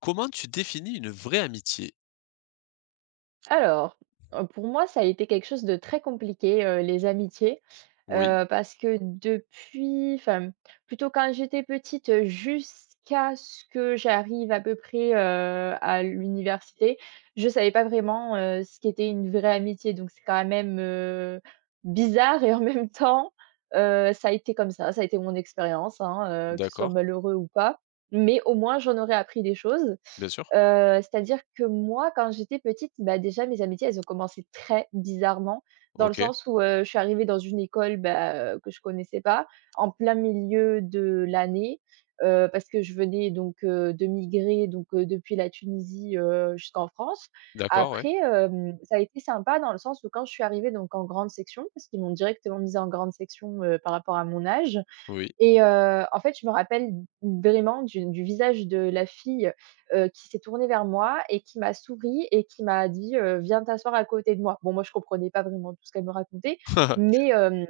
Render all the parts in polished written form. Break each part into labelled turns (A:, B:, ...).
A: Comment tu définis une vraie amitié?
B: Alors, pour moi, ça a été quelque chose de très compliqué, les amitiés.
A: Oui,
B: Parce que depuis enfin, plutôt quand j'étais petite, jusqu'à ce que j'arrive à peu près, à l'université, je savais pas vraiment, ce qu'était une vraie amitié. Donc c'est quand même, bizarre et en même temps, ça a été comme ça a été mon expérience, hein, que ce soit
A: d'accord,
B: malheureux ou pas. Mais au moins j'en aurais appris des choses.
A: bien sûr.
B: C'est-à-dire que moi, quand j'étais petite, bah, déjà mes amitiés, elles ont commencé très bizarrement dans le
A: OK,
B: sens où, je suis arrivée dans une école, bah, que je connaissais pas, en plein milieu de l'année, parce que je venais donc, de migrer donc, depuis la Tunisie, jusqu'en France.
A: d'accord, ouais,
B: Après, ça a été sympa dans le sens où quand je suis arrivée donc en grande section, parce qu'ils m'ont directement mise en grande section, par rapport à mon âge,
A: oui.
B: et en fait, je me rappelle vraiment du visage de la fille, qui s'est tournée vers moi et qui m'a souri et qui m'a dit: «Viens t'asseoir à côté de moi». Bon, moi, je comprenais pas vraiment tout ce qu'elle me racontait, mais hem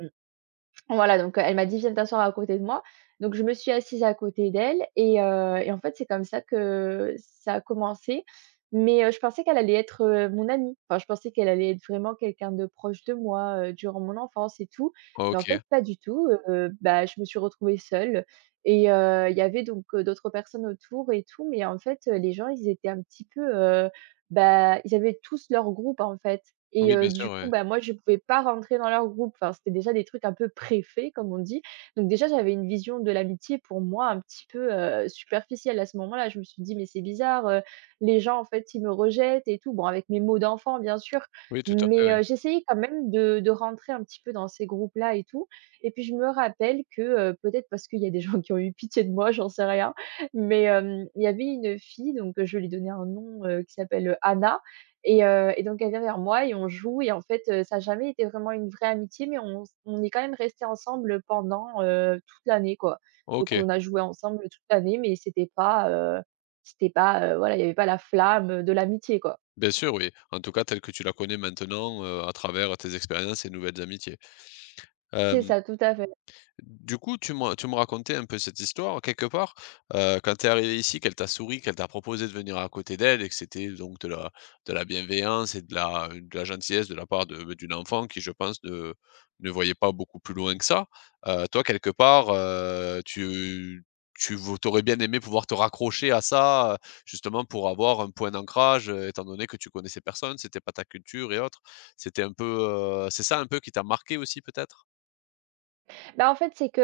B: voilà, donc, elle m'a dit: «Viens t'asseoir à côté de moi». Donc je me suis assise à côté d'elle et en fait, c'est comme ça que ça a commencé. Mais, je pensais qu'elle allait être, mon amie. Enfin, je pensais qu'elle allait être vraiment quelqu'un de proche de moi, durant mon enfance et tout. Mais en
A: OK.
B: fait, pas du tout, bah, je me suis retrouvée seule et il y avait donc, d'autres personnes autour et tout. Mais en fait, les gens, ils étaient un petit peu, bah, ils avaient tous leur groupe, en fait. Et
A: Oui,
B: heu,
A: bien
B: du
A: sûr,
B: coup,
A: ouais.
B: bah, moi, je ne pouvais pas rentrer dans leur groupe. Enfin, c'était déjà des trucs un peu préfaits, comme on dit. Donc déjà, j'avais une vision de l'amitié pour moi un petit peu, superficielle à ce moment-là. Je me suis dit: «Mais c'est bizarre, les gens, en fait, ils me rejettent et tout». Bon, avec mes mots d'enfant, bien sûr,
A: Oui, tout à fait,
B: mais
A: ouais.
B: j'essayais quand même de rentrer un petit peu dans ces groupes-là et tout. Et puis je me rappelle que, peut-être parce qu'il y a des gens qui ont eu pitié de moi, j'en sais rien, mais il y avait une fille, donc je vais lui donner un nom, qui s'appelle, Anna. Et donc elle vient vers moi et on joue et en fait, ça a jamais été vraiment une vraie amitié, mais on est quand même restés ensemble pendant, toute l'année, quoi. Donc
A: OK,
B: on a joué ensemble toute l'année, mais c'était pas, voilà, il y avait pas la flamme, de l'amitié, quoi.
A: bien sûr, oui. En tout cas, telle que tu la connais maintenant, à travers tes expériences et nouvelles amitiés.
B: C'est
A: Hem.
B: ça, tout à fait.
A: Du coup, tu me racontais un peu cette histoire, quelque part, quand tu es arrivée ici, qu'elle t'a souri, qu'elle t'a proposé de venir à côté d'elle et que c'était donc de la bienveillance et de la gentillesse de la part de, bah, d'une enfant qui, je pense, ne voyait pas beaucoup plus loin que ça. Toi, quelque part, tu aurais bien aimé pouvoir te raccrocher à ça, justement pour avoir un point d'ancrage, étant donné que tu connaissais personne, c'était pas ta culture et autres. C'était un peu, c'est ça un peu qui t'a marqué aussi peut-être?
B: Bah, en fait, c'est que,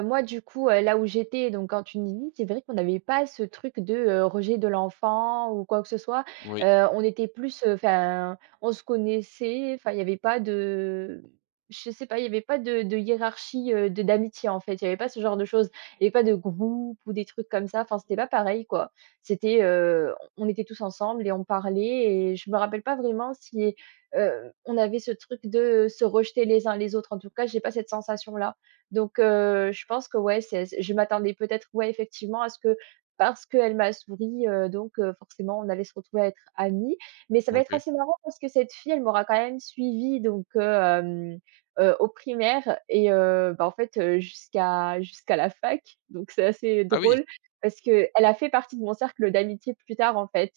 B: moi, du coup, là où j'étais, donc en Tunisie, c'est vrai qu'on n'avait pas ce truc de, rejet de l'enfant ou quoi que ce soit.
A: Oui,
B: On était plus, enfin, on se connaissait, enfin, il y avait pas de je sais pas, il y avait pas de hiérarchie, de d'amitié, en fait. Il y avait pas ce genre de choses. Il y avait pas de groupe ou des trucs comme ça. Enfin, c'était pas pareil, quoi. C'était, on était tous ensemble et on parlait et je me rappelle pas vraiment si, on avait ce truc de se rejeter les uns les autres. En tout cas, j'ai pas cette sensation-là. Donc je pense que ouais, c'est je m'attendais peut-être, ouais, effectivement à ce que parce qu'elle m'a souri, donc forcément on allait se retrouver à être amies. Mais ça va être
A: OK.
B: assez marrant parce que cette fille, elle m'aura quand même suivie donc au primaire et bah, en fait, jusqu'à la fac. Donc c'est assez
A: Ah oui!
B: drôle parce que elle a fait partie de mon cercle d'amitié plus tard, en fait.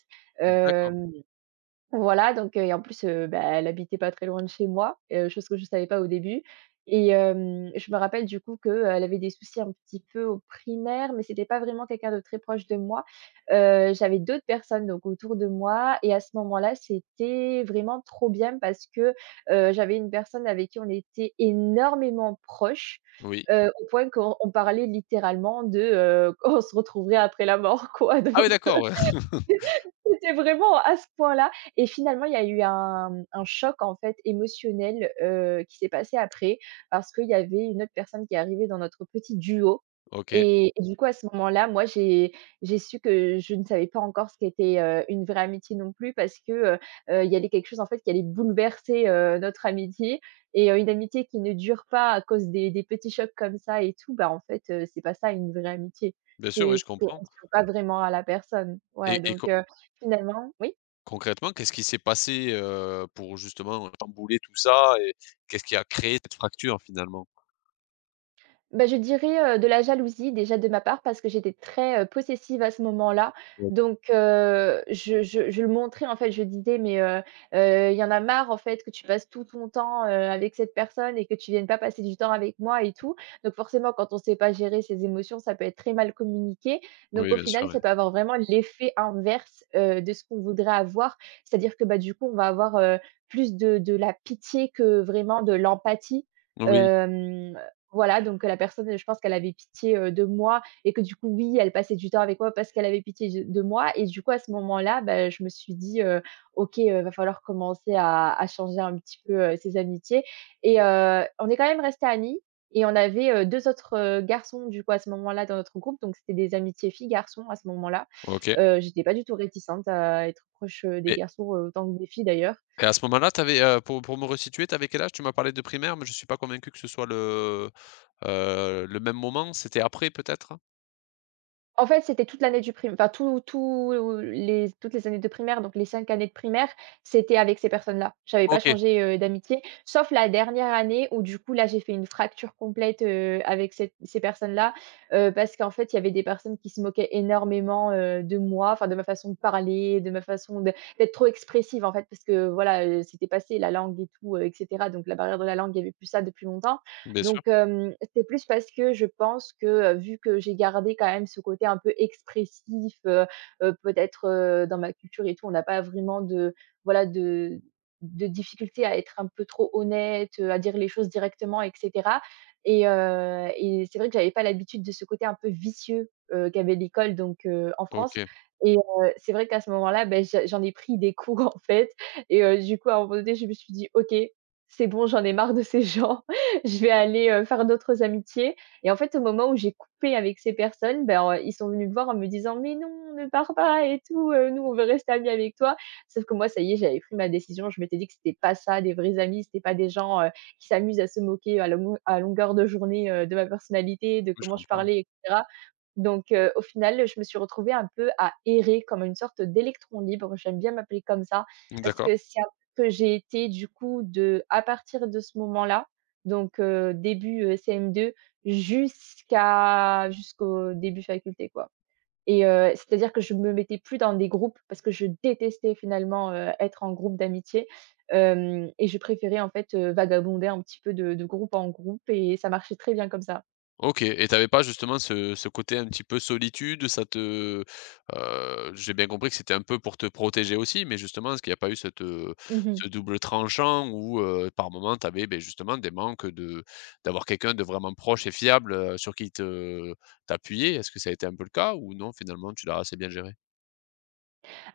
A: D'accord,
B: Hem Voilà, donc, et en plus, bah, elle habitait pas très loin de chez moi, chose que je savais pas au début et je me rappelle du coup qu'elle avait des soucis un petit peu au primaire, mais c'était pas vraiment quelqu'un de très proche de moi. J'avais d'autres personnes donc autour de moi et à ce moment-là, c'était vraiment trop bien parce que, j'avais une personne avec qui on était énormément proches,
A: oui.
B: au point qu'on on parlait littéralement de, qu'on se retrouverait après la mort quoi
A: Ah oui,
B: donc
A: d'accord, ouais.
B: c'était vraiment à ce point-là et finalement, il y a eu un choc, en fait, émotionnel, qui s'est passé après parce qu'il y avait une autre personne qui est arrivée dans notre petit duo
A: OK.
B: et du coup, à ce moment-là, moi, j'ai su que je ne savais pas encore ce qu'était, une vraie amitié non plus parce que, il y avait quelque chose, en fait, qui allait bouleverser, notre amitié et une amitié qui ne dure pas à cause des petits chocs comme ça et tout, bah, en fait, c'est pas ça une vraie amitié.
A: Bien sûr, oui,
B: C'est
A: je
B: c'est qu'on
A: comprends
B: se tient pas vraiment à la personne. Ouais,
A: et et
B: donc
A: con
B: finalement, oui.
A: concrètement, qu'est-ce qui s'est passé, pour justement, chambouler tout ça et qu'est-ce qui a créé cette fracture finalement?
B: Bah, je dirais, de la jalousie déjà de ma part parce que j'étais très, possessive à ce moment-là
A: Ouais.
B: donc je le montrais en fait, je disais: «Mais il y en a marre en fait que tu passes tout ton temps, avec cette personne et que tu viennes pas passer du temps avec moi et tout». Donc forcément quand on sait pas gérer ses émotions, ça peut être très mal communiqué donc
A: Oui,
B: au
A: bien
B: final,
A: sûr, oui.
B: ça peut avoir vraiment l'effet inverse, de ce qu'on voudrait avoir. C'est-à-dire que, bah, du coup, on va avoir, plus de la pitié que vraiment de l'empathie,
A: Oui,
B: hem voilà, donc la personne, je pense qu'elle avait pitié, de moi et que du coup, oui, elle passait du temps avec moi parce qu'elle avait pitié de moi et du coup, à ce moment-là, bah, je me suis dit: «OK, va falloir commencer à changer un petit peu, ces amitiés» et on est quand même restés amis et on avait, 2 autres, garçons du coup à ce moment-là dans notre groupe, donc c'était des amitiés filles-garçons à ce moment-là.
A: OK
B: J'étais pas du tout réticente à être proche, des
A: et
B: garçons, autant que des filles d'ailleurs.
A: et à ce moment-là, tu avais, pour me resituer, tu avais quel âge? Tu m'as parlé de primaire, mais je ne suis pas convaincu que ce soit le même moment. C'était après peut-être?
B: En fait, c'était toute l'année du primaire, enfin toutes les années de primaire, donc les 5 années de primaire, c'était avec ces personnes-là. J'avais pas
A: OK,
B: changé, d'amitié, sauf la dernière année où du coup là, j'ai fait une fracture complète, avec cette ces personnes-là, parce qu'en fait, il y avait des personnes qui se moquaient énormément, de moi, enfin de ma façon de parler, de ma façon de d'être trop expressive en fait, parce que voilà, c'était passé la langue et tout, et cetera, donc la barrière de la langue, il y avait plus ça depuis longtemps
A: bien sûr.
B: donc, c'est plus parce que je pense que, vu que j'ai gardé quand même ce côté un peu expressif, peut-être, dans ma culture et tout, on n'a pas vraiment de voilà, de difficulté à être un peu trop honnête, à dire les choses directement et cetera et c'est vrai que j'avais pas l'habitude de ce côté un peu vicieux, qu'avait l'école donc en France
A: OK,
B: et c'est vrai qu'à ce moment-là, ben je j'en ai pris des coups en fait et du coup, à un moment donné, je me suis dit: «OK, c'est bon, j'en ai marre de ces gens». Je vais aller, faire d'autres amitiés et en fait, au moment où j'ai coupé avec ces personnes, ben, ils sont venus me voir en me disant: «Mais non, ne pars pas et tout, nous on veut rester amis avec toi». Sauf que moi, ça y est, j'avais pris ma décision. Je m'étais dit que c'était pas ça des vrais amis, c'était pas des gens, qui s'amusent à se moquer à longueur de journée, de ma personnalité, de
A: oui, je
B: comment je
A: comprends.
B: parlais et cetera. Donc au final, je me suis retrouvée un peu à errer comme une sorte d'électron libre. J'aime bien m'appeler comme ça parce
A: D'accord.
B: que c'est un peu ce que j'ai été du coup de à partir de ce moment-là, donc début, CM2 jusqu'au début faculté, quoi et c'est-à-dire que je me mettais plus dans des groupes parce que je détestais finalement, être en groupe d'amitié, hem et je préférais en fait, vagabonder un petit peu de groupe en groupe et ça marchait très bien comme ça.
A: OK, et t'avais pas justement ce côté un petit peu solitude, ça te j'ai bien compris que c'était un peu pour te protéger aussi, mais justement, est-ce qu'il n'y a pas eu cette,
B: Mmh.
A: ce double tranchant où, par moment t'avais, ben justement des manques de d'avoir quelqu'un de vraiment proche et fiable, sur qui te t'appuyer? Est-ce que ça a été un peu le cas ou non, finalement, tu l'as assez bien géré?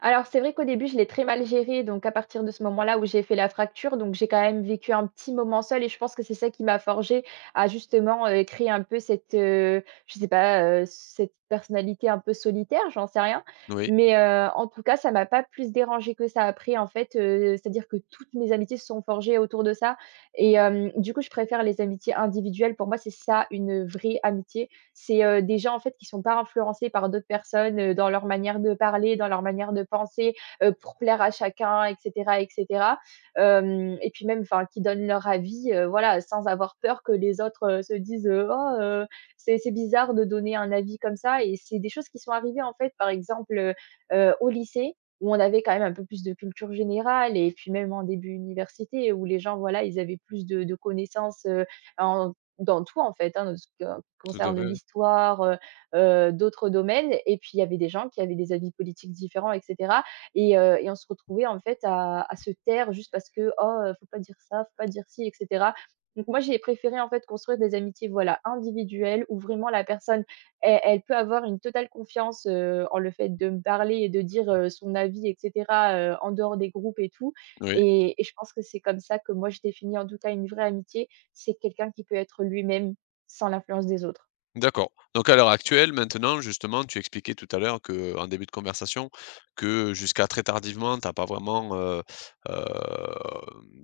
B: Alors, c'est vrai qu'au début, je l'ai très mal géré. Donc, à partir de ce moment-là où j'ai fait la fracture, donc j'ai quand même vécu un petit moment seul et je pense que c'est ça qui m'a forgé à justement créer un peu cette, je sais pas, cette personnalité un peu solitaire, j'en sais rien.
A: Oui,
B: Mais en tout cas, ça m'a pas plus dérangé que ça après, en fait. C'est-à-dire que toutes mes amitiés se sont forgées autour de ça. Et du coup, je préfère les amitiés individuelles. Pour moi, c'est ça une vraie amitié, c'est, des gens en fait qui sont pas influencés par d'autres personnes, dans leur manière de parler, dans leur manière de penser, pour plaire à chacun, et cetera, et cetera. Hem Et puis même, enfin, qui donnent leur avis, voilà, sans avoir peur que les autres, se disent, «Oh, c'est bizarre de donner un avis comme ça», et c'est des choses qui sont arrivées en fait, par exemple, au lycée, où on avait quand même un peu plus de culture générale, et puis même en début université où les gens, voilà, ils avaient plus de connaissances, en dans tout en fait, hein, qui
A: tout à
B: concerne
A: fait, oui.
B: l'histoire, d'autres domaines, et puis il y avait des gens qui avaient des avis politiques différents, et cetera, et on se retrouvait en fait à se taire juste parce que: «Oh, faut pas dire ça, faut pas dire ci», et cetera. Donc moi, j'ai préféré en fait construire des amitiés, voilà, individuelles, où vraiment la personne, elle peut avoir une totale confiance, en le fait de me parler et de dire, son avis, et cetera, en dehors des groupes et tout,
A: Oui.
B: et je pense que c'est comme ça que moi je définis en tout cas une vraie amitié. C'est quelqu'un qui peut être lui-même. Sans l'influence des autres.
A: D'accord. Donc à l'heure actuelle, maintenant, justement, tu expliquais tout à l'heure que, en début de conversation, que jusqu'à très tardivement, t'as pas vraiment, heu,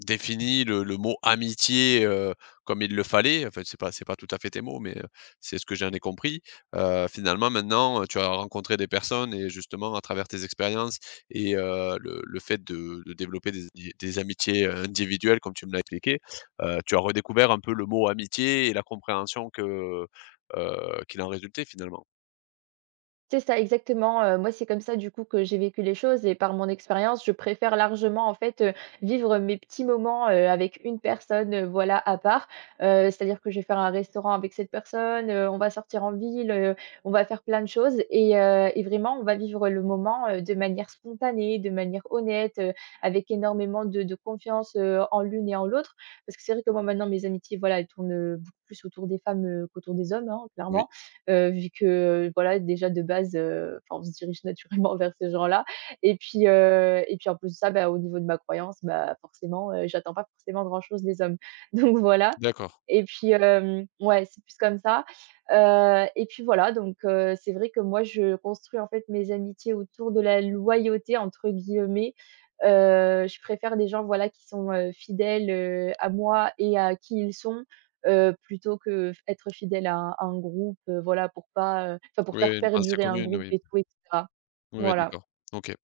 A: défini le mot «amitié», comme il le fallait. Enfin, c'est pas tout à fait tes mots, mais, c'est ce que j'en ai compris. Finalement, maintenant, tu as rencontré des personnes et justement, à travers tes expériences et le fait de développer des amitiés, individuelles, comme tu me l'as expliqué, tu as redécouvert un peu le mot «amitié» et la compréhension que qu'il en résultait finalement.
B: C'est ça, exactement, moi, c'est comme ça, du coup, que j'ai vécu les choses, et par mon expérience, je préfère largement, en fait, vivre mes petits moments, avec une personne, voilà, à part. C'est-à-dire que je vais faire un restaurant avec cette personne, on va sortir en ville, on va faire plein de choses, et vraiment, on va vivre le moment, de manière spontanée, de manière honnête, avec énormément de confiance, en l'une et en l'autre. Parce que c'est vrai que moi, maintenant, mes amitiés, voilà, elles tournent, beaucoup plus autour des femmes, qu'autour des hommes, hein,
A: Oui.
B: clairement. Vu que, voilà, déjà de base, enfin, on se dirige naturellement vers ces gens-là, et puis, et puis, en plus de ça, bah, au niveau de ma croyance, bah, forcément, j'attends pas forcément grand-chose des hommes. Donc voilà,
A: D'accord.
B: et puis, ouais, c'est plus comme ça, et puis voilà, donc, c'est vrai que moi je construis en fait mes amitiés autour de la «loyauté» entre guillemets, je préfère des gens voilà qui sont, fidèles, à moi et à qui ils sont, plutôt que être fidèle à un groupe, voilà, pour pas, enfin, pour
A: Oui,
B: faire
A: une pensée
B: perdurer un
A: commune,
B: groupe
A: oui.
B: et tout, et cetera.
A: Oui, oui,
B: Voilà.
A: d'accord. OK.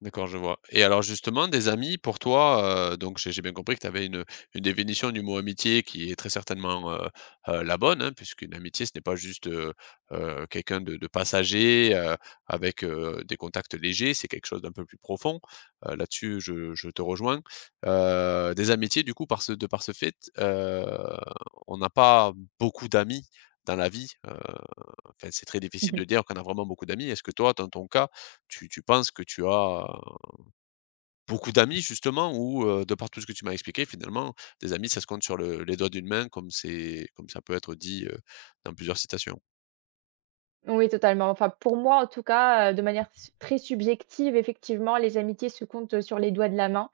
A: D'accord, je vois. Et alors justement, des amis pour toi, donc j'ai bien compris que tu avais une définition du mot amitié qui est très certainement, la bonne, hein, puisqu'une amitié ce n'est pas juste, quelqu'un de passager, avec, des contacts légers, c'est quelque chose d'un peu plus profond. Là-dessus je te rejoins. Des amitiés du coup par ce fait, on n'a pas beaucoup d'amis dans la vie, enfin c'est très difficile de dire qu'on a vraiment beaucoup d'amis. Est-ce que toi, dans ton cas, tu penses que tu as beaucoup d'amis justement ou de par tout ce que tu m'as expliqué finalement, des amis ça se compte sur le les doigts d'une main comme c'est comme ça peut être dit, dans plusieurs citations.
B: Oui, totalement. Enfin, pour moi, en tout cas, de manière s très subjective, effectivement, les amitiés se comptent sur les doigts de la main.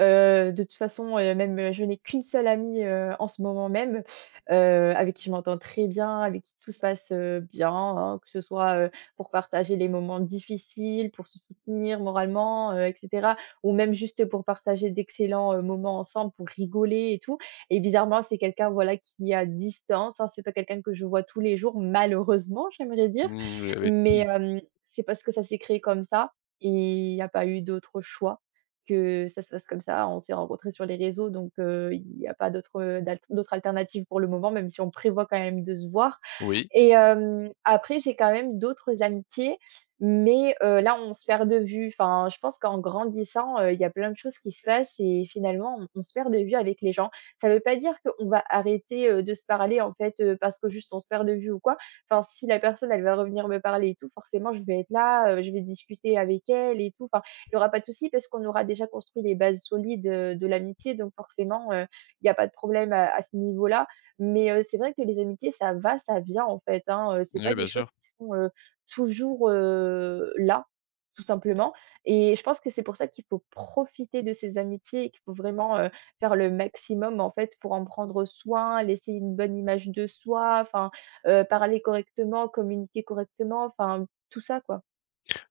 B: De toute façon, même, je n'ai qu'une seule amie, en ce moment même, avec qui je m'entends très bien, avec qui tout se passe, bien, hein, que ce soit, pour partager les moments difficiles, pour se soutenir moralement, et cetera, ou même juste pour partager d'excellents, moments ensemble, pour rigoler et tout. Et bizarrement, c'est quelqu'un, voilà, qui est à distance, hein, c'est pas quelqu'un que je vois tous les jours, malheureusement, j'aimerais dire.
A: Mmh, j'avais
B: Mais, c'est parce que ça s'est créé comme ça, et il y a pas eu d'autre choix que ça se fasse comme ça. On s'est rencontrés sur les réseaux, donc, il y a pas d'autre, d'autre alternative pour le moment, même si on prévoit quand même de se voir.
A: oui.
B: Et après, j'ai quand même d'autres amitiés, mais là, on se perd de vue. Enfin, je pense qu'en grandissant, il y a plein de choses qui se passent et finalement, on se perd de vue avec les gens. Ça ne veut pas dire qu'on va arrêter, de se parler, en fait, parce que juste on se perd de vue ou quoi. Enfin, si la personne, elle va revenir me parler et tout, forcément, je vais être là, je vais discuter avec elle et tout. Enfin, il n'y aura pas de souci parce qu'on aura déjà construit les bases solides, de l'amitié, donc forcément, il n'y a pas de problème à ce niveau-là. Mais c'est vrai que les amitiés, ça va, ça vient, en fait, hein, c'est pas
A: Oui,
B: des
A: bien
B: choses
A: sûr.
B: qui sont, toujours, là, tout simplement, et je pense que c'est pour ça qu'il faut profiter de ces amitiés et qu'il faut vraiment, faire le maximum, en fait, pour en prendre soin, laisser une bonne image de soi, enfin, parler correctement, communiquer correctement, enfin, tout ça, quoi.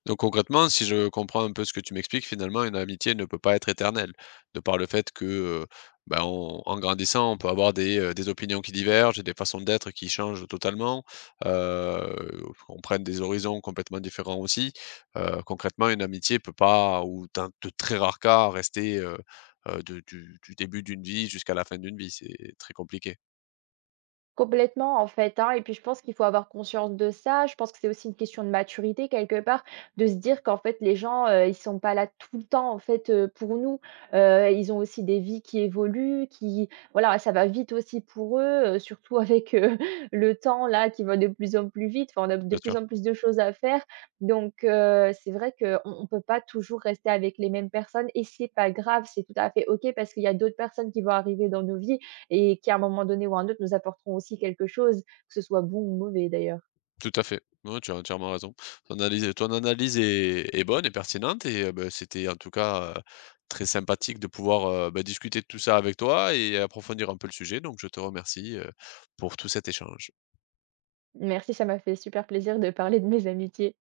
A: Donc concrètement, si je comprends un peu ce que tu m'expliques, finalement, une amitié ne peut pas être éternelle, de par le fait que, ben, on en grandissant, on peut avoir des opinions qui divergent et des façons d'être qui changent totalement, qu'on prenne des horizons complètement différents aussi. Concrètement, une amitié peut pas ou dans de très rares cas, rester, de du début d'une vie jusqu'à la fin d'une vie. C'est très compliqué,
B: Complètement, en fait, hein, et puis je pense qu'il faut avoir conscience de ça. Je pense que c'est aussi une question de maturité quelque part, de se dire qu'en fait les gens, ils sont pas là tout le temps en fait, pour nous. Ils ont aussi des vies qui évoluent, qui voilà, ça va vite aussi pour eux, surtout avec, le temps là qui va de plus en plus vite. Enfin, on a de
A: bien
B: plus
A: sûr.
B: en plus de choses à faire, donc c'est vrai qu'on peut pas toujours rester avec les mêmes personnes, et c'est pas grave, c'est tout à fait OK, parce qu'il y a d'autres personnes qui vont arriver dans nos vies et qui, à un moment donné ou à un autre, nous apporteront aussi quelque chose, que ce soit bon ou mauvais d'ailleurs.
A: Tout à fait. Non, tu as entièrement raison. Ton analyse est bonne et pertinente et bah, c'était en tout cas, très sympathique de pouvoir, bah, discuter de tout ça avec toi et approfondir un peu le sujet donc je te remercie, pour tout cet échange.
B: Merci, ça m'a fait super plaisir de parler de mes amitiés.